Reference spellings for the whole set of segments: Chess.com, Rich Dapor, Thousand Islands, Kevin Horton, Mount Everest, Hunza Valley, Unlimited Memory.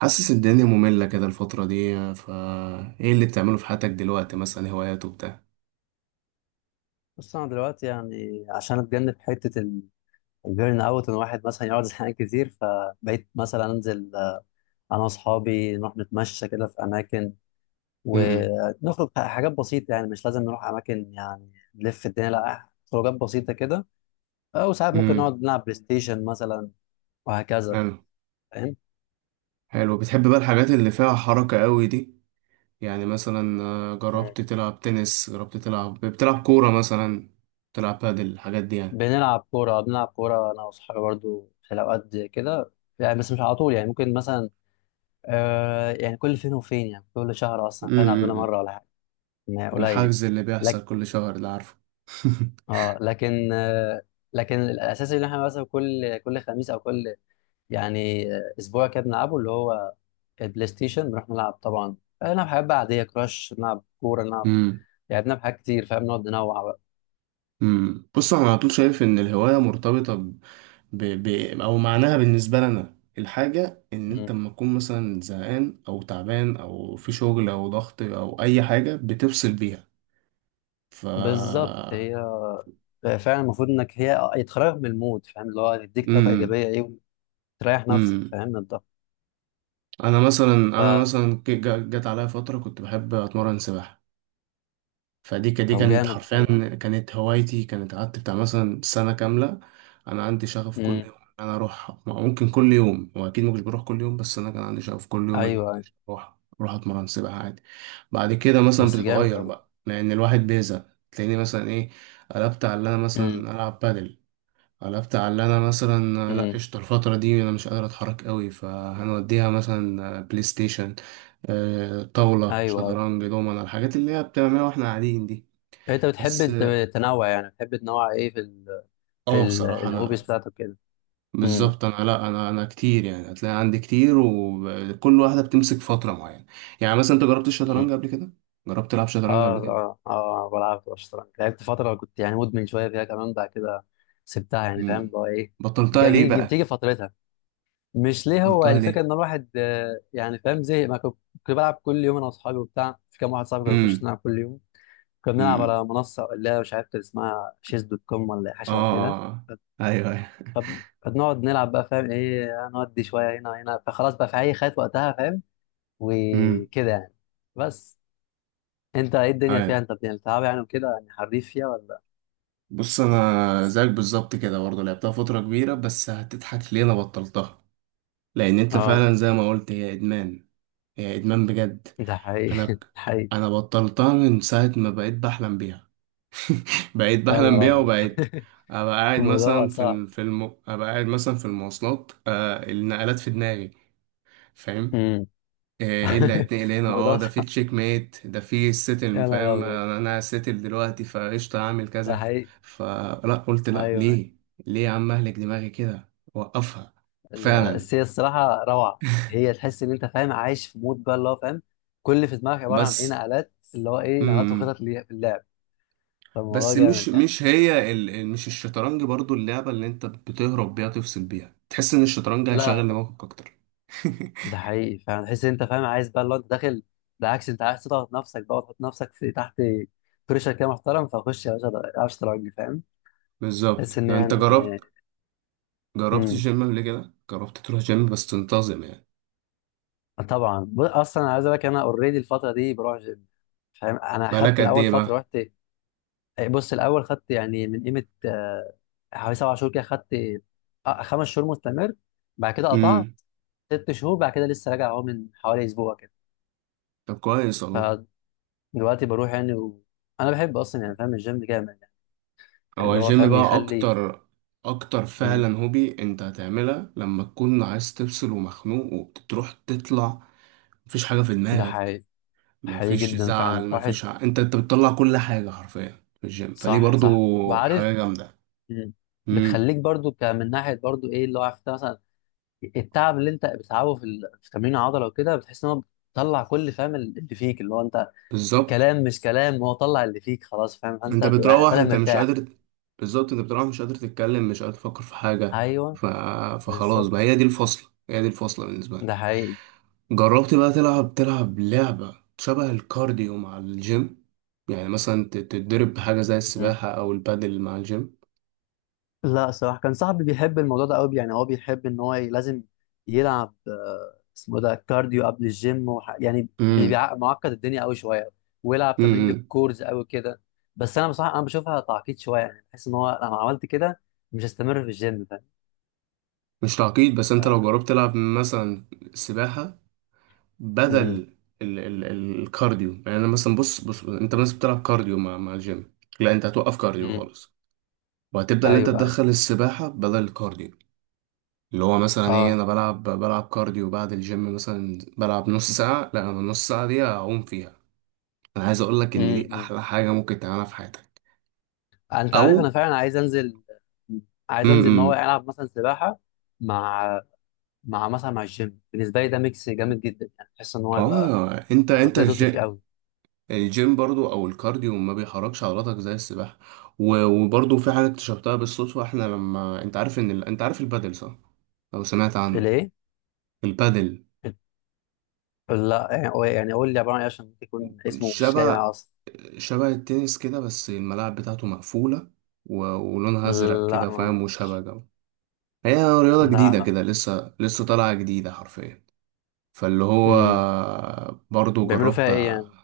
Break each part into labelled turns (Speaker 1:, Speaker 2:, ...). Speaker 1: حاسس الدنيا مملة كده الفترة دي. ايه اللي بتعمله في حياتك دلوقتي، مثلا هوايات وبتاع؟
Speaker 2: بص، انا دلوقتي يعني عشان اتجنب حته البيرن اوت، ان واحد مثلا يقعد زهقان كتير، فبقيت مثلا انزل انا واصحابي نروح نتمشى كده في اماكن،
Speaker 1: امم.
Speaker 2: ونخرج حاجات بسيطه. يعني مش لازم نروح اماكن يعني نلف الدنيا، لا خروجات بسيطه كده. او ساعات ممكن
Speaker 1: امم.
Speaker 2: نقعد نلعب بلاي ستيشن مثلا وهكذا.
Speaker 1: حلو.
Speaker 2: فاهم.
Speaker 1: حلو، بتحب بقى الحاجات اللي فيها حركة قوي دي؟ يعني مثلا،
Speaker 2: مم.
Speaker 1: جربت تلعب تنس؟ جربت تلعب بتلعب كورة مثلا؟ تلعب بادل، الحاجات دي يعني.
Speaker 2: بنلعب كوره، انا واصحابي برضو في الاوقات دي كده يعني. بس مش على طول يعني، ممكن مثلا يعني كل فين وفين، يعني كل شهر اصلا فعلا قبلنا
Speaker 1: امم.
Speaker 2: مره ولا حاجه. ما قليل
Speaker 1: الحجز اللي بيحصل
Speaker 2: لك.
Speaker 1: كل شهر ده، عارفه.
Speaker 2: اه، لكن لكن الاساس اللي احنا مثلا كل خميس، او كل يعني اسبوع كده، بنلعبه اللي هو البلاي ستيشن. بنروح نلعب طبعا، نلعب حاجات بقى عاديه، كراش، نلعب كوره، نلعب
Speaker 1: امم.
Speaker 2: لعبنا بحاجات كتير. فاهم. نقعد ننوع بقى.
Speaker 1: امم. بص، انا على طول شايف ان الهوايه مرتبطه ب... ب... او معناها بالنسبه لنا الحاجه، ان انت
Speaker 2: مم.
Speaker 1: لما تكون مثلا زهقان او تعبان او في شغل او ضغط او اي حاجه بتفصل بيها. ف
Speaker 2: بالظبط، هي فعلا المفروض انك هي يتخرج من المود. فاهم اللي هو تديك طاقه
Speaker 1: امم.
Speaker 2: ايجابيه ايه، وتريح نفسك،
Speaker 1: امم.
Speaker 2: فاهم، من الضغط.
Speaker 1: انا مثلا جت عليا فتره كنت بحب اتمرن سباحه. دي
Speaker 2: طب
Speaker 1: كانت
Speaker 2: جامد ده،
Speaker 1: حرفيا،
Speaker 2: حلو قوي.
Speaker 1: كانت هوايتي، كانت قعدت بتاع مثلا سنة كاملة. أنا عندي شغف كل
Speaker 2: امم.
Speaker 1: يوم إن أنا أروح، ممكن كل يوم، وأكيد ما كنتش بروح كل يوم، بس أنا كان عندي شغف كل يوم إن
Speaker 2: ايوه،
Speaker 1: أنا
Speaker 2: أيوة.
Speaker 1: أروح أتمرن سباحة عادي. بعد كده مثلا
Speaker 2: بس جامد
Speaker 1: بتتغير
Speaker 2: قوي.
Speaker 1: بقى لأن الواحد بيزهق. تلاقيني مثلا إيه، قلبت على إن أنا
Speaker 2: امم،
Speaker 1: مثلا ألعب بادل، قلبت على إن أنا مثلا لأ،
Speaker 2: امم.
Speaker 1: قشطة، الفترة دي أنا مش قادر أتحرك قوي، فهنوديها مثلا بلاي ستيشن، طاولة،
Speaker 2: ايوه، ايوه.
Speaker 1: شطرنج، دومنة، الحاجات اللي هي بتعملها واحنا قاعدين دي.
Speaker 2: انت بتحب
Speaker 1: بس.
Speaker 2: تنوع يعني، بتحب تنوع ايه في ال في
Speaker 1: اه،
Speaker 2: ال
Speaker 1: بصراحة
Speaker 2: الهوبيز
Speaker 1: انا،
Speaker 2: بتاعتك كده؟ امم،
Speaker 1: بالظبط انا، لا، انا كتير يعني، هتلاقي عندي كتير وكل واحدة بتمسك فترة معينة. يعني مثلا انت جربت الشطرنج
Speaker 2: امم.
Speaker 1: قبل كده؟ جربت تلعب شطرنج
Speaker 2: اه،
Speaker 1: قبل كده؟
Speaker 2: اه، اه، بلعب في الشطرنج. لعبت فترة كنت يعني مدمن شوية فيها كمان، بعد كده سبتها يعني. فاهم اللي
Speaker 1: امم.
Speaker 2: هو ايه.
Speaker 1: بطلتها ليه بقى؟
Speaker 2: بتيجي فترتها. مش ليه، هو
Speaker 1: بطلتها
Speaker 2: الفكرة
Speaker 1: ليه؟
Speaker 2: ان الواحد يعني فاهم زهق. ما كنت بلعب كل يوم انا واصحابي وبتاع. في كام واحد صاحبي كان بيخش
Speaker 1: امم.
Speaker 2: نلعب كل يوم. كنا بنلعب
Speaker 1: امم.
Speaker 2: على منصة اللي هي مش عارف كان اسمها شيز دوت كوم ولا حاجة
Speaker 1: اه.
Speaker 2: شبه كده.
Speaker 1: آه. آه. ايوه. ايوه.
Speaker 2: فبنقعد نلعب بقى. فاهم ايه. نودي شويه هنا هنا. فخلاص بقى في اي خيط وقتها. فاهم
Speaker 1: امم.
Speaker 2: وكده يعني. بس انت ايه الدنيا فيها؟
Speaker 1: ايوه.
Speaker 2: انت بتلعب يعني وكده يعني حريف فيها ولا؟
Speaker 1: بص، انا زيك بالظبط كده برضه، لعبتها فترة كبيرة، بس هتضحك ليه انا بطلتها. لان انت
Speaker 2: اه.
Speaker 1: فعلا زي ما قلت، هي ادمان، هي ادمان بجد.
Speaker 2: ده
Speaker 1: انا
Speaker 2: حقيقي. ده
Speaker 1: ك-
Speaker 2: حقيقي.
Speaker 1: انا بطلتها من ساعه ما بقيت بحلم بيها. بقيت
Speaker 2: يا
Speaker 1: بحلم
Speaker 2: نهار
Speaker 1: بيها،
Speaker 2: ابيض.
Speaker 1: وبقيت
Speaker 2: الموضوع بقى صعب.
Speaker 1: ابقى قاعد مثلا في المواصلات. النقلات في دماغي. فاهم؟
Speaker 2: امم.
Speaker 1: ايه اللي هيتنقل هنا؟ اه،
Speaker 2: الموضوع
Speaker 1: ده في
Speaker 2: صعب.
Speaker 1: تشيك ميت، ده في السيتل،
Speaker 2: يا نهار
Speaker 1: فاهم،
Speaker 2: ابيض.
Speaker 1: انا هسيتل دلوقتي فقشطه هعمل
Speaker 2: ده
Speaker 1: كذا.
Speaker 2: حقيقي.
Speaker 1: فلا، قلت لا.
Speaker 2: ايوه.
Speaker 1: ليه؟ ليه يا عم اهلك دماغي كده، وقفها. فعلا.
Speaker 2: بس هي الصراحه روعه. هي تحس ان انت فاهم عايش في مود بقى، اللي هو فاهم كل اللي في دماغك عباره عن ايه،
Speaker 1: بس.
Speaker 2: نقلات، اللي هو ايه، نقلات
Speaker 1: مم.
Speaker 2: وخطط ليه في اللعب. فالموضوع
Speaker 1: بس
Speaker 2: جامد
Speaker 1: مش
Speaker 2: يعني.
Speaker 1: مش هي مش الشطرنج برضو اللعبة اللي انت بتهرب بيها، تفصل بيها، تحس ان الشطرنج هيشغل
Speaker 2: لا،
Speaker 1: دماغك اكتر؟
Speaker 2: ده حقيقي. فاهم تحس إن انت فاهم عايز بقى، اللي هو انت داخل. بالعكس، انت عايز تضغط نفسك بقى وتحط نفسك في تحت بريشر كده محترم. فخش يا باشا، العب شطرنج. فاهم تحس
Speaker 1: بالظبط.
Speaker 2: ان
Speaker 1: لو انت جربت
Speaker 2: يعني.
Speaker 1: جربت
Speaker 2: امم.
Speaker 1: الجيم قبل كده، جربت تروح جيم بس تنتظم يعني؟
Speaker 2: طبعا، اصلا عايز اقول لك انا اوريدي الفتره دي بروح جيم. فاهم انا
Speaker 1: بقالك
Speaker 2: خدت
Speaker 1: قد
Speaker 2: الاول
Speaker 1: ايه
Speaker 2: فتره
Speaker 1: بقى؟
Speaker 2: رحت. بص، الاول خدت يعني من قيمه حوالي 7 شهور كده خدت. 5 شهور مستمر، بعد كده قطعت
Speaker 1: امم.
Speaker 2: 6 شهور، بعد كده لسه راجع اهو من حوالي اسبوع كده.
Speaker 1: طب كويس والله.
Speaker 2: فدلوقتي بروح يعني انا بحب اصلا يعني. فاهم الجيم جامد،
Speaker 1: هو
Speaker 2: اللي هو
Speaker 1: الجيم
Speaker 2: فاهم
Speaker 1: بقى
Speaker 2: بيخلي.
Speaker 1: اكتر، اكتر
Speaker 2: مم.
Speaker 1: فعلا هوبي انت هتعملها لما تكون عايز تفصل ومخنوق وبتروح تطلع مفيش حاجة في
Speaker 2: ده
Speaker 1: دماغك.
Speaker 2: حقيقي. حقيقي
Speaker 1: مفيش
Speaker 2: جدا فعلا
Speaker 1: زعل،
Speaker 2: واحد.
Speaker 1: مفيش انت بتطلع كل حاجة حرفيا في الجيم، فدي
Speaker 2: صح، صح
Speaker 1: برضو
Speaker 2: وعارف.
Speaker 1: حاجة جامدة.
Speaker 2: مم.
Speaker 1: امم.
Speaker 2: بتخليك برضو من ناحيه برضو ايه اللي هو عارف انت مثلا التعب اللي انت بتتعبه في في تمرين العضله وكده، بتحس ان هو بتطلع كل، فاهم، اللي فيك اللي هو انت.
Speaker 1: بالظبط،
Speaker 2: كلام مش كلام هو طلع اللي فيك خلاص. فاهم انت
Speaker 1: انت
Speaker 2: هتبقى
Speaker 1: بتروح
Speaker 2: طالع
Speaker 1: انت مش
Speaker 2: مرتاح.
Speaker 1: قادر. بالظبط، انت بتروح مش قادر تتكلم، مش قادر تفكر في حاجة.
Speaker 2: ايوه.
Speaker 1: ف... فخلاص بقى،
Speaker 2: بالظبط.
Speaker 1: هي دي الفصلة، هي دي الفصلة بالنسبة لي.
Speaker 2: ده حقيقي.
Speaker 1: جربت بقى تلعب لعبة شبه الكارديو مع الجيم؟ يعني مثلا تتدرب بحاجة زي السباحة أو البادل مع الجيم؟
Speaker 2: لا، الصراحة كان صاحبي بيحب الموضوع ده قوي. يعني هو بيحب ان هو لازم يلعب اسمه ده كارديو قبل الجيم يعني
Speaker 1: امم.
Speaker 2: معقد الدنيا قوي شوية، ويلعب
Speaker 1: امم.
Speaker 2: تمرين
Speaker 1: امم.
Speaker 2: للكورز قوي كده. بس انا بصراحة انا بشوفها تعقيد شوية. يعني بحس ان هو لما عملت كده مش هستمر في الجيم. فاهم.
Speaker 1: مش تعقيد، بس انت لو جربت تلعب مثلا سباحة بدل
Speaker 2: امم،
Speaker 1: الكارديو. يعني انا مثلا، بص بص، انت مثلا بتلعب كارديو مع الجيم. لا، انت هتوقف كارديو
Speaker 2: امم.
Speaker 1: خالص، وهتبدا ان انت
Speaker 2: ايوه، أيوة.
Speaker 1: تدخل السباحه بدل الكارديو. اللي هو مثلا ايه،
Speaker 2: اه.
Speaker 1: انا بلعب كارديو بعد الجيم، مثلا بلعب نص ساعه، لا، انا النص ساعه دي هعوم فيها. انا عايز اقول لك ان
Speaker 2: امم،
Speaker 1: دي
Speaker 2: أمم.
Speaker 1: احلى حاجه ممكن تعملها في حياتك.
Speaker 2: انت
Speaker 1: او.
Speaker 2: عارف انا فعلا عايز انزل، ان هو
Speaker 1: امم.
Speaker 2: العب مثلا سباحة مع مع الجيم. بالنسبة لي ده ميكس جامد جدا. يعني بحس ان هو يبقى
Speaker 1: اه، انت
Speaker 2: هتقضيها تظبط فيه
Speaker 1: الجيم،
Speaker 2: قوي.
Speaker 1: الجيم برضو او الكارديو ما بيحركش عضلاتك زي السباحه. وبرضو في حاجه اكتشفتها بالصدفه، احنا لما، انت عارف ان انت عارف البادل، صح؟ لو سمعت عنه.
Speaker 2: الايه؟
Speaker 1: البادل
Speaker 2: لا يعني، قول يعني، لي عباره عن ايه؟ عشان ممكن يكون اسمه مش جاي
Speaker 1: شبه
Speaker 2: معايا اصلا.
Speaker 1: شبه التنس كده، بس الملاعب بتاعته مقفوله ولونها ازرق
Speaker 2: لا،
Speaker 1: كده،
Speaker 2: ما
Speaker 1: فاهم، وشبه
Speaker 2: اظنش.
Speaker 1: جو. هي رياضه
Speaker 2: لا،
Speaker 1: جديده
Speaker 2: لا.
Speaker 1: كده، لسه لسه طالعه جديده حرفيا. فاللي هو.
Speaker 2: امم.
Speaker 1: برضو
Speaker 2: بيعملوا فيها
Speaker 1: جربت.
Speaker 2: ايه يعني؟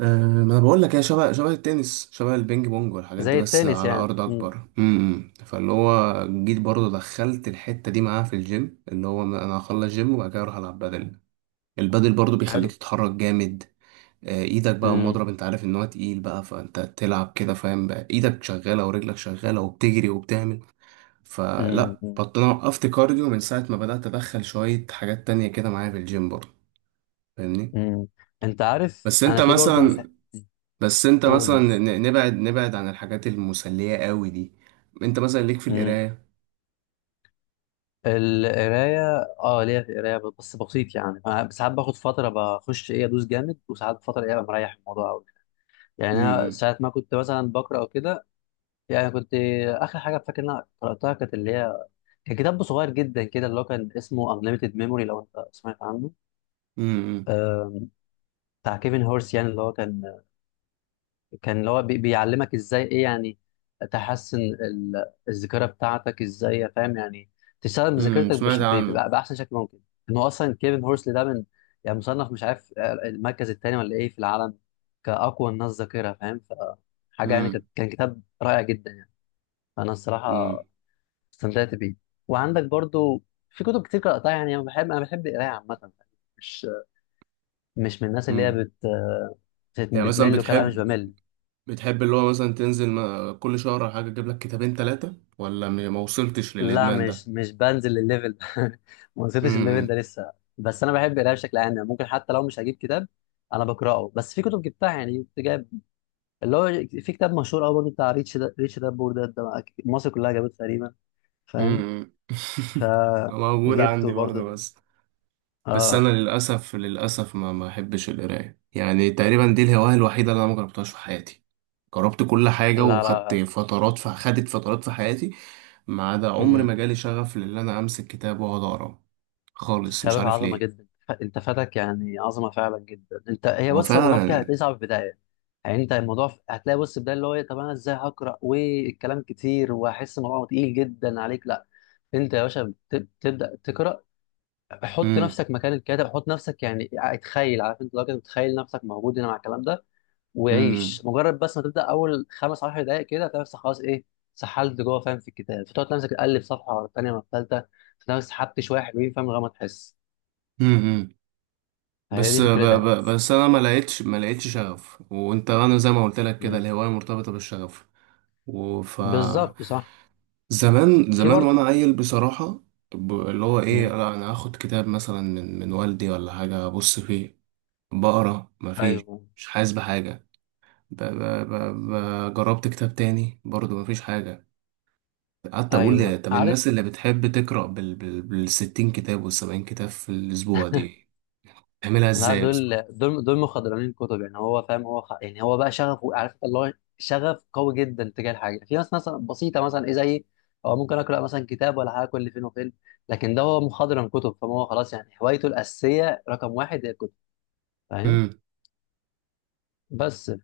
Speaker 1: أه، ما انا بقول لك، هي شبه التنس، شبه البينج بونج والحاجات دي،
Speaker 2: زي
Speaker 1: بس
Speaker 2: التنس
Speaker 1: على
Speaker 2: يعني؟
Speaker 1: ارض
Speaker 2: امم.
Speaker 1: اكبر. امم. فاللي هو جيت برضه دخلت الحته دي معاه في الجيم، اللي هو انا هخلص جيم وبعد كده اروح العب بدل. البدل برضه بيخليك
Speaker 2: حلو.
Speaker 1: تتحرك جامد. ايدك بقى
Speaker 2: امم،
Speaker 1: المضرب، انت عارف ان هو تقيل بقى، فانت تلعب كده فاهم، بقى ايدك شغاله ورجلك شغاله وبتجري وبتعمل. فلا
Speaker 2: امم،
Speaker 1: انا وقفت كارديو من ساعه ما بدات ادخل شويه حاجات تانية كده معايا في الجيم برضه. فاهمني؟
Speaker 2: امم. انت عارف
Speaker 1: بس انت
Speaker 2: انا في برضو.
Speaker 1: مثلا بس انت مثلا
Speaker 2: قول.
Speaker 1: نبعد، نبعد عن الحاجات المسلية قوي دي. انت مثلا ليك في
Speaker 2: امم.
Speaker 1: القراية؟
Speaker 2: القرايه. اه، ليا في القرايه بس بسيط. يعني انا ساعات باخد فتره بخش ايه ادوس جامد، وساعات فتره ايه ابقى مريح الموضوع قوي. يعني انا
Speaker 1: امم.
Speaker 2: ساعات ما كنت مثلا بقرا او كده. يعني كنت، اخر حاجه فاكر ان انا قراتها كانت اللي هي كان كتاب صغير جدا كده اللي هو كان اسمه Unlimited Memory. لو انت سمعت عنه.
Speaker 1: امم.
Speaker 2: آه، بتاع كيفن هورس. يعني اللي هو كان، كان اللي هو بيعلمك ازاي ايه، يعني تحسن الذاكره بتاعتك ازاي. فاهم يعني تستخدم
Speaker 1: امم.
Speaker 2: ذاكرتك
Speaker 1: سمعت عنه.
Speaker 2: باحسن شكل ممكن. انه اصلا كيفن هورس ده من يعني مصنف، مش عارف، المركز الثاني ولا ايه في العالم كاقوى الناس ذاكره. فاهم فحاجه يعني
Speaker 1: امم.
Speaker 2: كان كتاب رائع جدا يعني. فانا الصراحه
Speaker 1: امم.
Speaker 2: استمتعت بيه. وعندك برضو في كتب كتير قرأتها. يعني أنا بحب، أنا بحب القراية عامة. مش مش من الناس اللي هي
Speaker 1: امم. يعني مثلا
Speaker 2: بتمل وكده. لا، مش
Speaker 1: بتحب
Speaker 2: بمل.
Speaker 1: بتحب اللي هو مثلا تنزل كل شهر او حاجة تجيب لك كتابين ثلاثة، ولا ما وصلتش
Speaker 2: لا،
Speaker 1: للإدمان ده؟
Speaker 2: مش مش بنزل الليفل ده. ما وصلتش الليفل ده
Speaker 1: امم.
Speaker 2: لسه. بس أنا بحب القراية بشكل عام. يعني ممكن حتى لو مش هجيب كتاب أنا بقرأه. بس في كتب جبتها يعني، كنت جايب اللي هو في كتاب مشهور أوي برضه بتاع ريتش دابور. ده بقى مصر كلها جابته تقريبا. فاهم.
Speaker 1: امم. موجود عندي
Speaker 2: فجبته
Speaker 1: برضه.
Speaker 2: برضه.
Speaker 1: بس. بس
Speaker 2: اه.
Speaker 1: انا للاسف، للاسف ما احبش القرايه. يعني تقريبا دي الهوايه الوحيده اللي انا ما جربتهاش في حياتي، جربت كل حاجه
Speaker 2: لا،
Speaker 1: وخدت
Speaker 2: لا.
Speaker 1: فترات، في خدت فترات في حياتي ما عدا عمري
Speaker 2: مم.
Speaker 1: ما جالي شغف لان انا امسك كتاب واقعد اقرا خالص. مش
Speaker 2: خابر
Speaker 1: عارف
Speaker 2: عظمه
Speaker 1: ليه.
Speaker 2: جدا. انت فاتك يعني عظمه فعلا جدا. انت هي،
Speaker 1: هو
Speaker 2: بص، هو الموضوع كده
Speaker 1: فعلا.
Speaker 2: هتلاقيه صعب في البدايه. يعني انت الموضوع هتلاقي بص البدايه اللي هو إيه، طب انا ازاي هقرا والكلام كتير وهحس الموضوع تقيل جدا عليك. لا، انت يا باشا تبدا تقرا. حط
Speaker 1: امم.
Speaker 2: نفسك مكان الكاتب، حط نفسك يعني اتخيل، عارف، انت لو كده تتخيل نفسك موجود هنا مع الكلام ده، وعيش.
Speaker 1: امم.
Speaker 2: مجرد بس ما تبدا اول 15 دقائق كده، هتلاقي نفسك خلاص ايه سحلت جوه. فاهم في الكتاب فتقعد نفسك تقلب صفحه ورا الثانيه ورا الثالثه، تلاقي نفسك سحبت شويه حلوين. فاهم لغايه ما تحس.
Speaker 1: امم.
Speaker 2: هي دي فكرتها يعني.
Speaker 1: بس انا ما لقيتش شغف، وانت، انا زي ما قلت لك كده،
Speaker 2: مم.
Speaker 1: الهوايه مرتبطه بالشغف. وف
Speaker 2: بالظبط، صح.
Speaker 1: زمان
Speaker 2: في
Speaker 1: زمان وانا
Speaker 2: برضو.
Speaker 1: عيل بصراحة. اللي هو ايه،
Speaker 2: مم.
Speaker 1: انا هاخد كتاب مثلا من والدي ولا حاجة، ابص فيه، بقرا مفيش،
Speaker 2: ايوه،
Speaker 1: مش حاسس بحاجة. ب ب ب ب جربت كتاب تاني برضه، مفيش حاجة. قعدت
Speaker 2: ايوه،
Speaker 1: اقول طب
Speaker 2: عارف.
Speaker 1: الناس اللي بتحب تقرا بالـ60 كتاب والـ70 كتاب في الاسبوع دي تعملها
Speaker 2: لا،
Speaker 1: ازاي؟
Speaker 2: دول مخضرمين كتب. يعني هو فاهم هو يعني هو بقى شغفه، عارف اللي هو شغف قوي جدا تجاه الحاجه. في ناس مثلا بسيطه مثلا ايه زي، هو ممكن اقرا مثلا كتاب ولا حاجه كل فين وفين. لكن ده هو مخضرم كتب. فما هو خلاص، يعني هوايته الاساسيه رقم واحد هي الكتب. فاهم
Speaker 1: بس.
Speaker 2: بس